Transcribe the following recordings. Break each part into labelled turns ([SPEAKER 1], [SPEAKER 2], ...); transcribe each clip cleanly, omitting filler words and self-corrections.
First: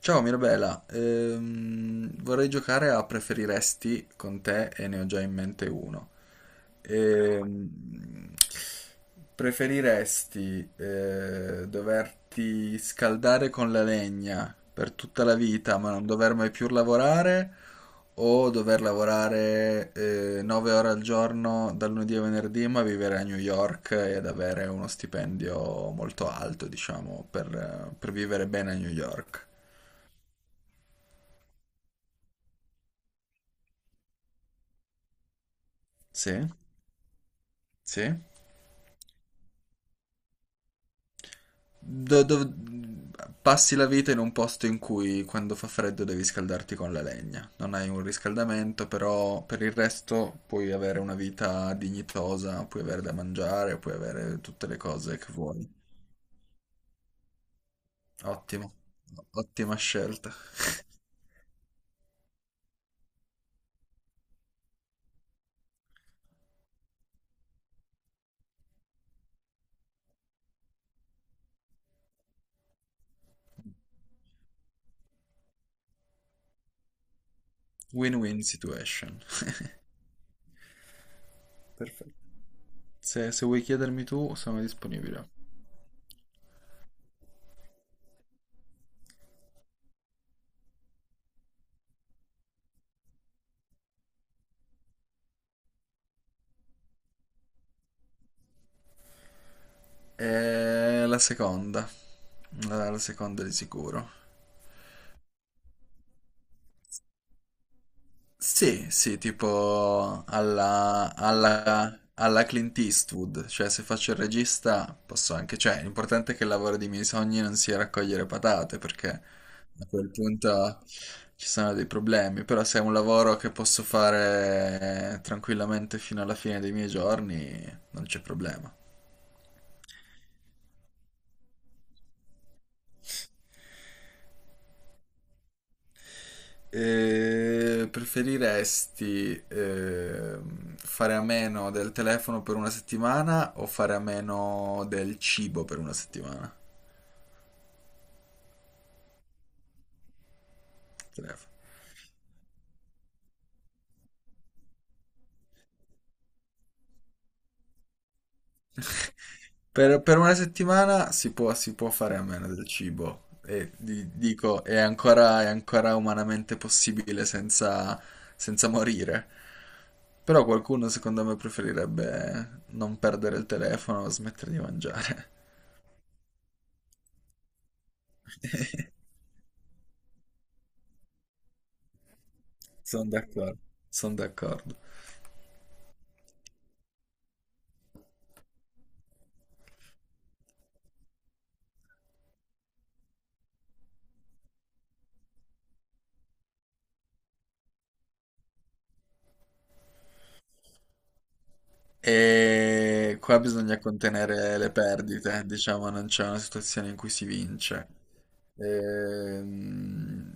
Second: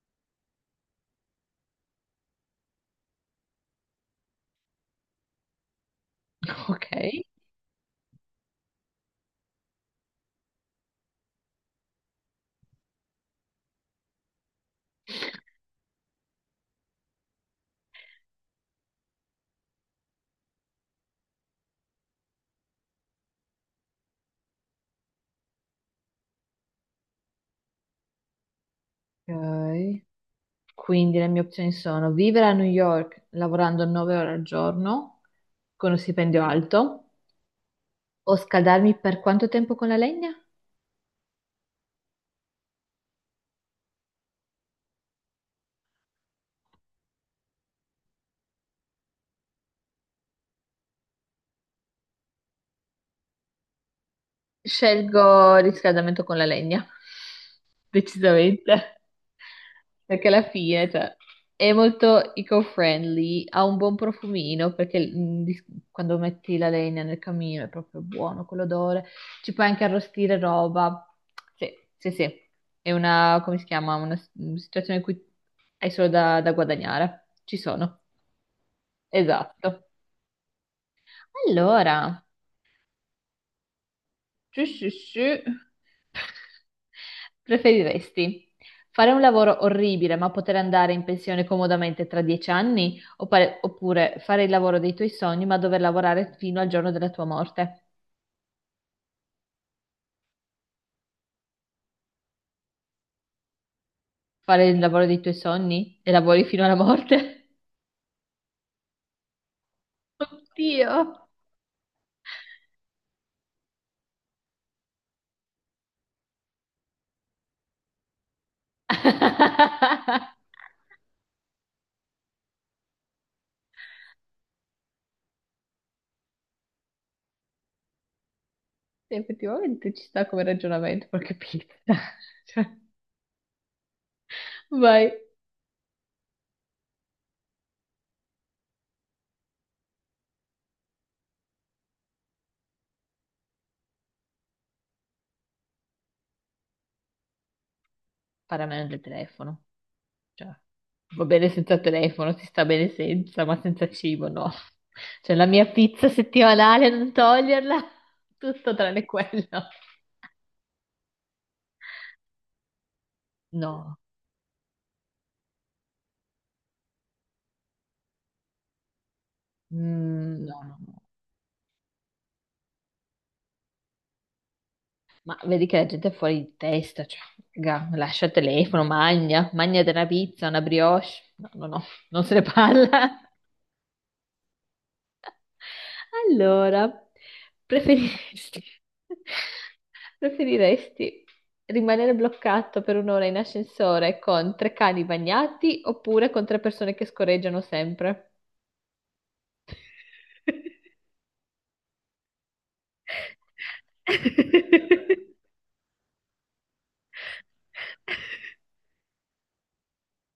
[SPEAKER 1] Ciao Mirabela. Vorrei giocare a preferiresti con te e ne ho già in mente uno.
[SPEAKER 2] Ok.
[SPEAKER 1] Ehm, Preferiresti doverti scaldare con la legna per tutta la vita ma non dover mai più lavorare, o dover lavorare 9 ore al giorno dal lunedì a venerdì, ma vivere a New York ed avere uno stipendio molto alto, diciamo, per vivere bene a New York?
[SPEAKER 2] Ok. Quindi le mie opzioni sono vivere a New York lavorando 9 ore al giorno con uno stipendio
[SPEAKER 1] Sì,
[SPEAKER 2] alto
[SPEAKER 1] sì.
[SPEAKER 2] o scaldarmi per quanto tempo con la legna?
[SPEAKER 1] Do- dov- Passi la vita in un posto in cui quando fa freddo devi scaldarti con la legna. Non hai un riscaldamento, però per il resto puoi avere una vita dignitosa, puoi avere da mangiare, puoi avere tutte le cose che
[SPEAKER 2] Scelgo il
[SPEAKER 1] vuoi.
[SPEAKER 2] riscaldamento con la legna,
[SPEAKER 1] Ottimo,
[SPEAKER 2] decisamente,
[SPEAKER 1] ottima
[SPEAKER 2] perché
[SPEAKER 1] scelta.
[SPEAKER 2] alla fine, cioè, è molto eco-friendly, ha un buon profumino, perché quando metti la legna nel camino è proprio buono quell'odore, ci puoi anche arrostire roba, sì, sì, sì, è una, come si chiama, una situazione in cui hai solo da guadagnare, ci sono,
[SPEAKER 1] Win-win situation.
[SPEAKER 2] esatto.
[SPEAKER 1] Perfetto.
[SPEAKER 2] Allora...
[SPEAKER 1] Se vuoi chiedermi tu, sono
[SPEAKER 2] Sì, sì,
[SPEAKER 1] disponibile.
[SPEAKER 2] sì. Preferiresti fare un lavoro orribile ma poter andare in pensione comodamente tra 10 anni oppure, oppure fare il lavoro dei tuoi sogni ma dover lavorare fino al giorno della tua morte?
[SPEAKER 1] E la seconda, la seconda di sicuro.
[SPEAKER 2] Fare il lavoro dei tuoi sogni e lavori fino alla morte?
[SPEAKER 1] Sì, sì, tipo
[SPEAKER 2] Oddio.
[SPEAKER 1] alla Clint Eastwood, cioè se faccio il regista posso anche, cioè l'importante è che il lavoro dei miei sogni non sia raccogliere patate, perché a quel punto ci sono dei problemi, però se è un lavoro che posso fare tranquillamente fino alla fine dei miei giorni, non c'è problema.
[SPEAKER 2] Sì, effettivamente ci sta come ragionamento, porca pizza. Cioè, vai.
[SPEAKER 1] Preferiresti fare a meno del telefono per una settimana o fare a meno del cibo per una settimana?
[SPEAKER 2] Paramento del telefono. Cioè, va
[SPEAKER 1] Telefono.
[SPEAKER 2] bene senza telefono, si sta bene senza, ma senza cibo no. Cioè, la mia pizza settimanale, non toglierla, tutto tranne quello.
[SPEAKER 1] Per una settimana si può fare a meno del cibo. E
[SPEAKER 2] No,
[SPEAKER 1] dico, è ancora umanamente possibile senza, senza morire. Però
[SPEAKER 2] mm, no, no,
[SPEAKER 1] qualcuno,
[SPEAKER 2] no.
[SPEAKER 1] secondo me, preferirebbe non perdere il telefono, smettere di mangiare.
[SPEAKER 2] Ma vedi che la gente è fuori di testa, cioè, raga, lascia il telefono, magna, magna della pizza, una brioche. No, no, no, non se ne
[SPEAKER 1] Sono
[SPEAKER 2] parla.
[SPEAKER 1] d'accordo, sono d'accordo.
[SPEAKER 2] Allora, preferiresti, preferiresti rimanere bloccato per un'ora in ascensore con tre cani bagnati oppure con tre persone che scorreggiano sempre?
[SPEAKER 1] E qua bisogna contenere le perdite, diciamo, non c'è una situazione in cui si vince. Ehm,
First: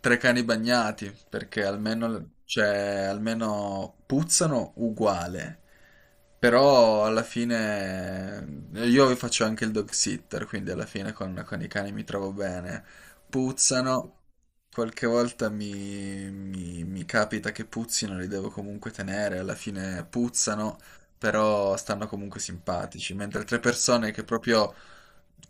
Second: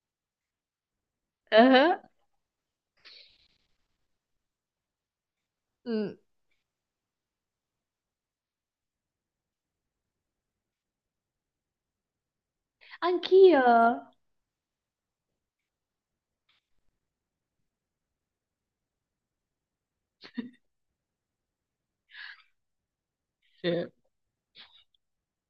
[SPEAKER 1] Tre cani bagnati, perché
[SPEAKER 2] Ah,
[SPEAKER 1] almeno, cioè, almeno puzzano uguale.
[SPEAKER 2] mm.
[SPEAKER 1] Però alla fine io faccio anche il dog sitter, quindi alla fine con i cani mi trovo bene.
[SPEAKER 2] Anch'io.
[SPEAKER 1] Puzzano, qualche volta mi, mi capita che puzzino, li devo comunque tenere, alla fine puzzano, però stanno comunque simpatici, mentre altre
[SPEAKER 2] Sì.
[SPEAKER 1] persone che proprio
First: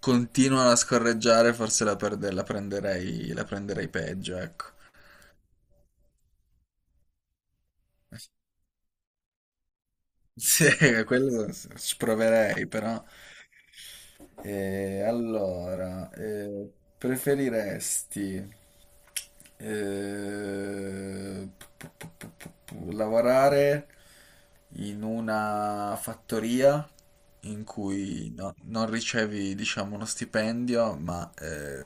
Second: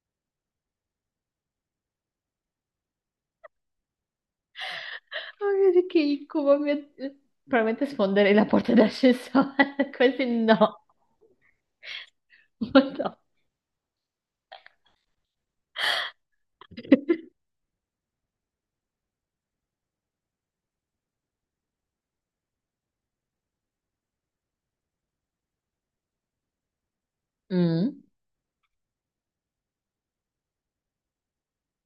[SPEAKER 1] continuano a scorreggiare, forse la prenderei peggio, ecco.
[SPEAKER 2] Oh mio Dio, che incubo, mio Dio. Probabilmente sfonderei la porta d'ascensore, così
[SPEAKER 1] Sì,
[SPEAKER 2] no.
[SPEAKER 1] quello ci proverei, però.
[SPEAKER 2] Madonna.
[SPEAKER 1] E allora, preferiresti eh, p- lavorare in una fattoria in
[SPEAKER 2] Mm,
[SPEAKER 1] cui non ricevi, diciamo, uno stipendio, ma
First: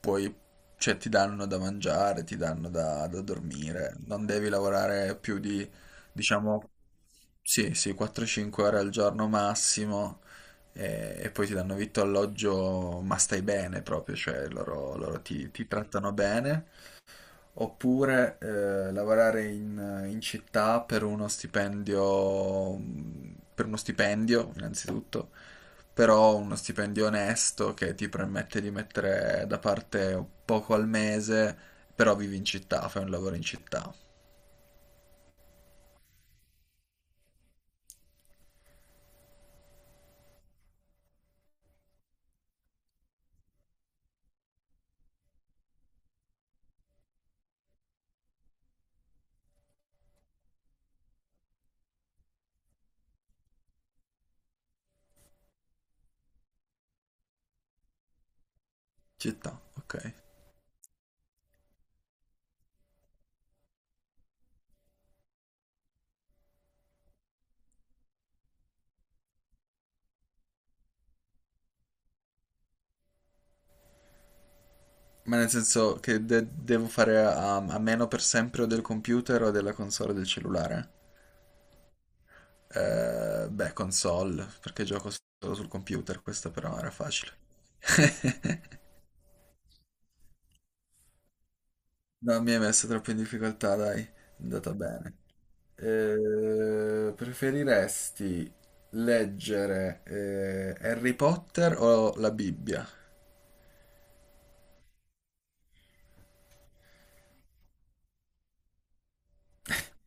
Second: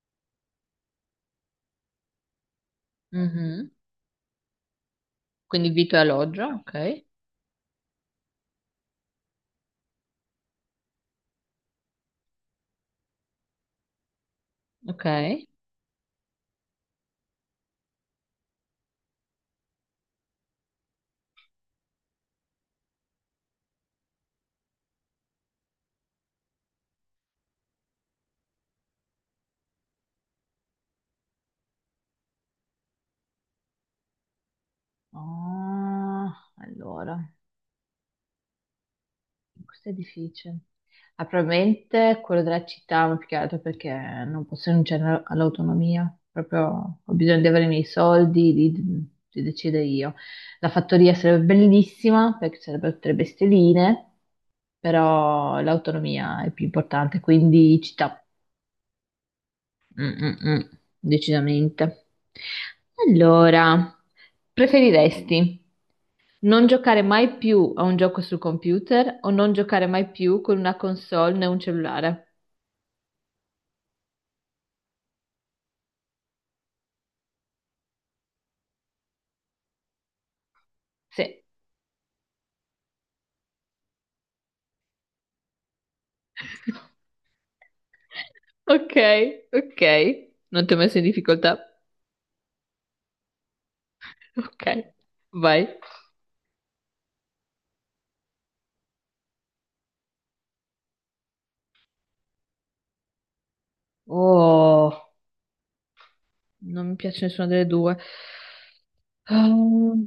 [SPEAKER 1] puoi, cioè, ti danno da mangiare, ti danno da, da
[SPEAKER 2] mhm.
[SPEAKER 1] dormire, non devi lavorare più
[SPEAKER 2] Quindi
[SPEAKER 1] di,
[SPEAKER 2] vitto e alloggio,
[SPEAKER 1] diciamo,
[SPEAKER 2] ok.
[SPEAKER 1] sì, sì, 4-5 ore al giorno massimo, e poi ti danno vitto alloggio, ma stai bene proprio, cioè loro,
[SPEAKER 2] Ok.
[SPEAKER 1] loro ti, ti trattano bene. Oppure lavorare in, in città per uno stipendio innanzitutto, però uno stipendio onesto che ti permette di mettere da parte poco al mese, però vivi in città, fai un lavoro in città.
[SPEAKER 2] Ah, allora. Questo è difficile. Ah, probabilmente quello della città, ma più che altro perché non posso rinunciare all'autonomia. Proprio ho bisogno di avere i miei soldi, di decidere io. La fattoria sarebbe bellissima perché sarebbero tre bestialine, però l'autonomia è più importante, quindi città,
[SPEAKER 1] Città,
[SPEAKER 2] mm,
[SPEAKER 1] ok.
[SPEAKER 2] mm, mm, decisamente. Allora, preferiresti? Non giocare mai più a un gioco sul computer o non giocare mai più con una console né un cellulare.
[SPEAKER 1] Ma nel senso che devo fare a meno per sempre o del computer o della console o del cellulare?
[SPEAKER 2] Sì.
[SPEAKER 1] Beh, console, perché gioco solo sul computer, questa però era facile.
[SPEAKER 2] Ok, ok. Non ti ho messo in difficoltà.
[SPEAKER 1] No, mi hai messo troppo in difficoltà, dai, è andata
[SPEAKER 2] Ok,
[SPEAKER 1] bene.
[SPEAKER 2] vai.
[SPEAKER 1] Preferiresti leggere Harry Potter o la Bibbia?
[SPEAKER 2] Oh, non mi piace nessuna delle due. Ehm,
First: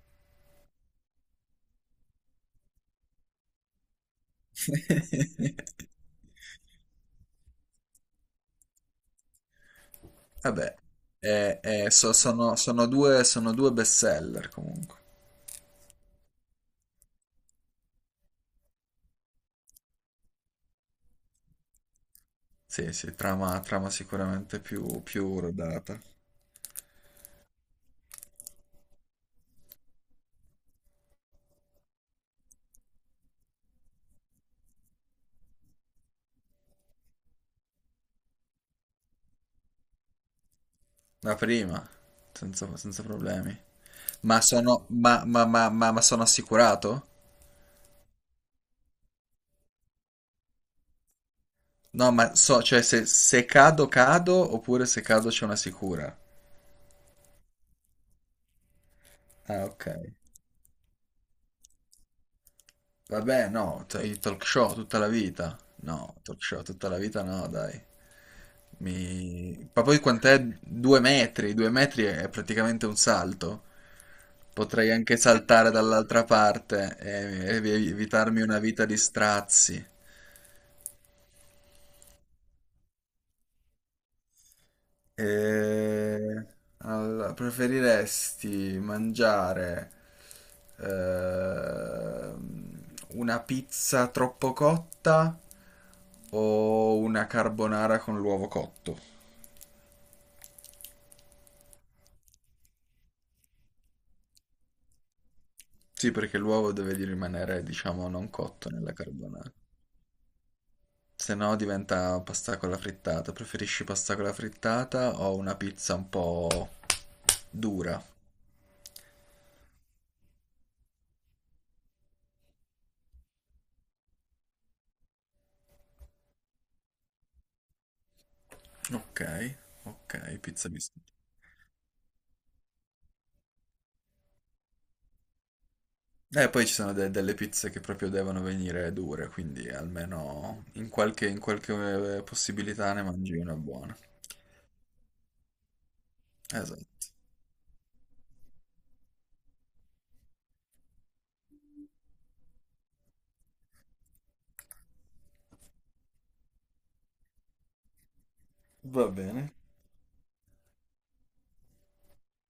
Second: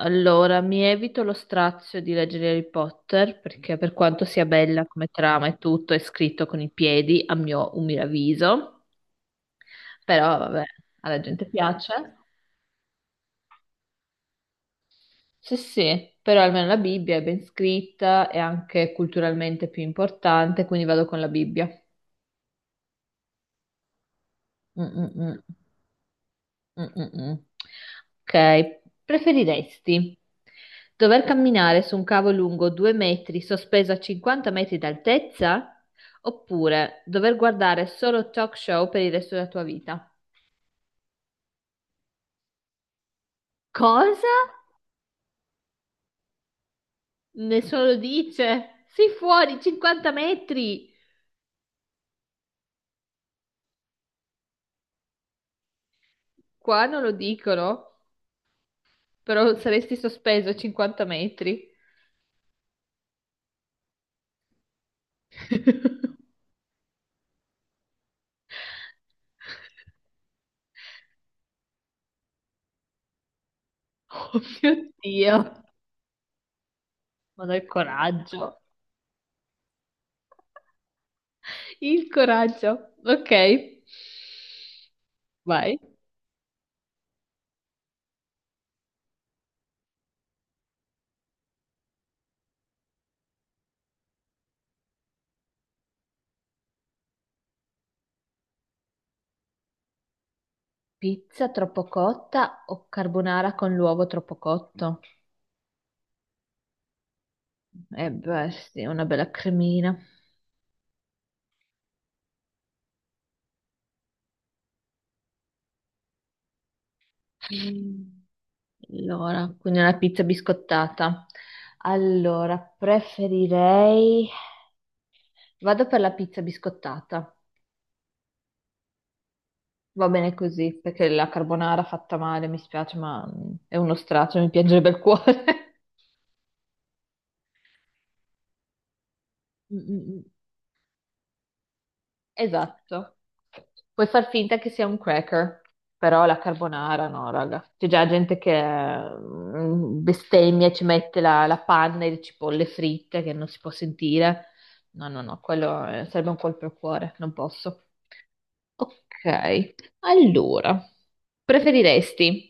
[SPEAKER 2] Allora, mi evito lo strazio di leggere Harry Potter perché per quanto sia bella come trama e tutto, è scritto con i piedi, a mio umile avviso. Però vabbè,
[SPEAKER 1] Vabbè,
[SPEAKER 2] alla gente piace.
[SPEAKER 1] sono due bestseller comunque.
[SPEAKER 2] Sì, sì, però almeno la Bibbia è ben scritta, è anche culturalmente più importante, quindi vado con la Bibbia.
[SPEAKER 1] Sì, sì, trama, trama sicuramente
[SPEAKER 2] Mm,
[SPEAKER 1] più,
[SPEAKER 2] mm,
[SPEAKER 1] più
[SPEAKER 2] mm.
[SPEAKER 1] rodata.
[SPEAKER 2] Mm, mm, mm. Ok, preferiresti dover camminare su un cavo lungo 2 metri sospeso a 50 metri d'altezza oppure dover guardare solo talk show per il resto della tua vita?
[SPEAKER 1] La prima, senza, senza problemi.
[SPEAKER 2] Cosa?
[SPEAKER 1] Ma sono, ma sono assicurato?
[SPEAKER 2] Nessuno lo dice. Sei fuori 50 metri.
[SPEAKER 1] No, ma so, cioè se, se cado, cado, oppure se cado c'è una sicura.
[SPEAKER 2] Qua non lo dicono. Però
[SPEAKER 1] Ah, ok.
[SPEAKER 2] saresti sospeso 50 metri.
[SPEAKER 1] Vabbè, no, i talk show tutta la vita. No, talk show tutta la vita no, dai. Mi... Ma poi quant'è? Due metri è praticamente un salto.
[SPEAKER 2] Oh mio
[SPEAKER 1] Potrei anche
[SPEAKER 2] Dio,
[SPEAKER 1] saltare dall'altra parte
[SPEAKER 2] ma
[SPEAKER 1] e
[SPEAKER 2] dai
[SPEAKER 1] evitarmi una
[SPEAKER 2] coraggio.
[SPEAKER 1] vita di strazi.
[SPEAKER 2] Il coraggio. Ok, vai.
[SPEAKER 1] E allora, preferiresti mangiare ehm, una pizza troppo cotta o una carbonara con l'uovo cotto?
[SPEAKER 2] Pizza troppo cotta o carbonara con l'uovo troppo cotto?
[SPEAKER 1] Sì, perché l'uovo deve di rimanere, diciamo,
[SPEAKER 2] Eh
[SPEAKER 1] non
[SPEAKER 2] beh,
[SPEAKER 1] cotto
[SPEAKER 2] sì,
[SPEAKER 1] nella
[SPEAKER 2] una bella
[SPEAKER 1] carbonara.
[SPEAKER 2] cremina.
[SPEAKER 1] Se no diventa pasta con la frittata. Preferisci pasta con la frittata o una pizza un po' dura?
[SPEAKER 2] Allora, quindi una pizza biscottata. Allora, preferirei... Vado per la pizza biscottata.
[SPEAKER 1] Ok,
[SPEAKER 2] Va
[SPEAKER 1] ok,
[SPEAKER 2] bene
[SPEAKER 1] pizza
[SPEAKER 2] così, perché
[SPEAKER 1] biscotti.
[SPEAKER 2] la carbonara fatta male mi spiace, ma è uno straccio, mi piangerebbe il cuore.
[SPEAKER 1] E poi ci sono delle pizze che proprio devono venire dure, quindi
[SPEAKER 2] Mm, mm, mm.
[SPEAKER 1] almeno in qualche, possibilità ne
[SPEAKER 2] Esatto.
[SPEAKER 1] mangi una buona.
[SPEAKER 2] Puoi far finta che sia un cracker, però la carbonara
[SPEAKER 1] Esatto.
[SPEAKER 2] no, raga. C'è già gente che bestemmia e ci mette la panna e le cipolle fritte che non si può sentire. No, no, no, quello sarebbe un colpo al cuore, non posso.
[SPEAKER 1] Va bene.
[SPEAKER 2] Ok, allora, preferiresti?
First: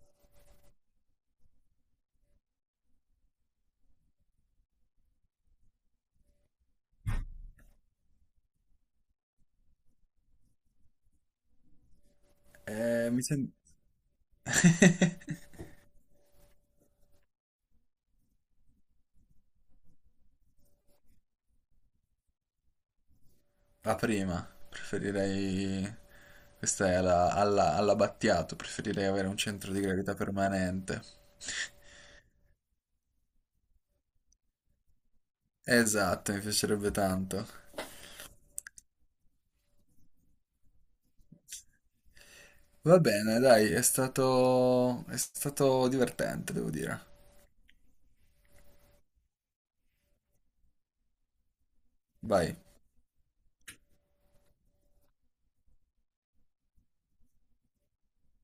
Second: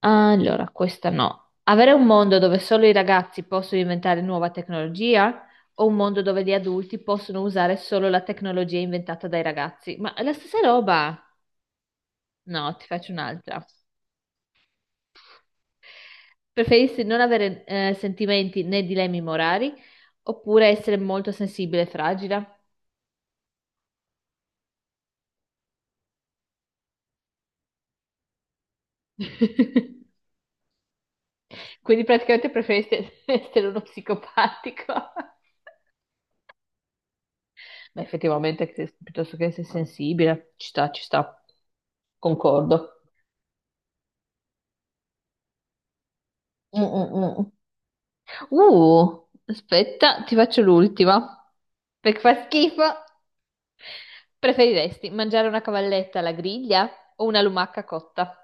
[SPEAKER 2] Allora, questa no. Avere un mondo dove solo i ragazzi possono inventare nuova tecnologia o un mondo dove gli adulti possono usare solo la tecnologia inventata dai ragazzi? Ma è la stessa roba. No, ti faccio
[SPEAKER 1] Mi sembra...
[SPEAKER 2] un'altra. Preferisci non avere sentimenti né dilemmi morali oppure essere molto sensibile e fragile?
[SPEAKER 1] La prima, preferirei... Questa è all'Abbattiato, preferirei avere un centro di gravità permanente.
[SPEAKER 2] Quindi praticamente preferisci essere uno psicopatico.
[SPEAKER 1] Esatto, mi piacerebbe tanto.
[SPEAKER 2] Ma effettivamente, che- piuttosto che essere sensibile, ci sta, ci sta. Concordo.
[SPEAKER 1] Va bene, dai, è stato divertente, devo
[SPEAKER 2] Mm,
[SPEAKER 1] dire.
[SPEAKER 2] mm, mm. Aspetta, ti faccio l'ultima. Perché fa
[SPEAKER 1] Vai.
[SPEAKER 2] schifo. Preferiresti mangiare una cavalletta alla griglia o una lumaca cotta?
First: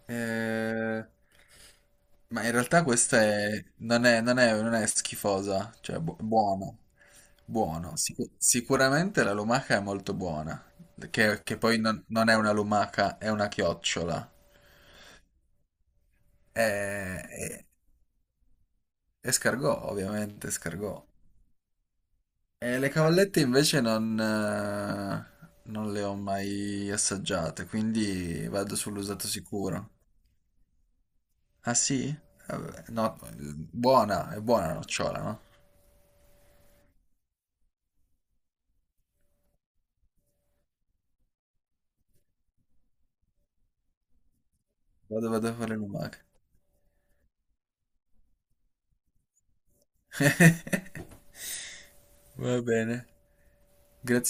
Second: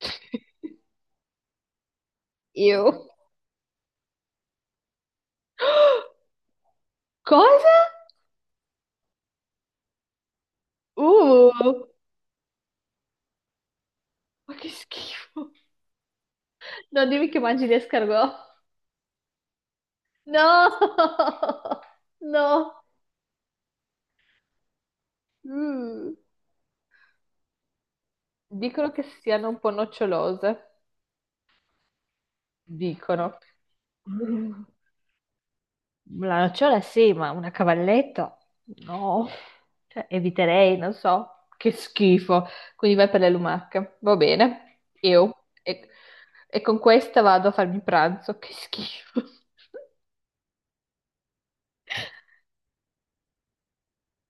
[SPEAKER 1] Eh, ma in realtà
[SPEAKER 2] Io.
[SPEAKER 1] questa è, non è, non è, non è schifosa, cioè buono,
[SPEAKER 2] Cosa?
[SPEAKER 1] buono. Sicuramente la lumaca è molto buona, che poi
[SPEAKER 2] Uh,
[SPEAKER 1] non, non è una lumaca, è una chiocciola.
[SPEAKER 2] ma che schifo.
[SPEAKER 1] È,
[SPEAKER 2] Non dimmi che
[SPEAKER 1] è-
[SPEAKER 2] mangi gli escargot.
[SPEAKER 1] è scargò, ovviamente,
[SPEAKER 2] No!
[SPEAKER 1] scargò.
[SPEAKER 2] No!
[SPEAKER 1] E le cavallette invece non, non le
[SPEAKER 2] Mm.
[SPEAKER 1] ho mai assaggiate, quindi vado
[SPEAKER 2] Dicono che
[SPEAKER 1] sull'usato
[SPEAKER 2] siano un po'
[SPEAKER 1] sicuro.
[SPEAKER 2] nocciolose.
[SPEAKER 1] Ah sì? Vabbè, no,
[SPEAKER 2] Dicono.
[SPEAKER 1] buona, è
[SPEAKER 2] Mm.
[SPEAKER 1] buona la nocciola, no?
[SPEAKER 2] La nocciola sì, ma una cavalletta? No, cioè, eviterei, non so, che schifo. Quindi vai per le lumache, va bene,
[SPEAKER 1] Vado,
[SPEAKER 2] io.
[SPEAKER 1] vado a fare una maga.
[SPEAKER 2] E con questa vado a farmi pranzo, che schifo.
[SPEAKER 1] Va bene. Grazie.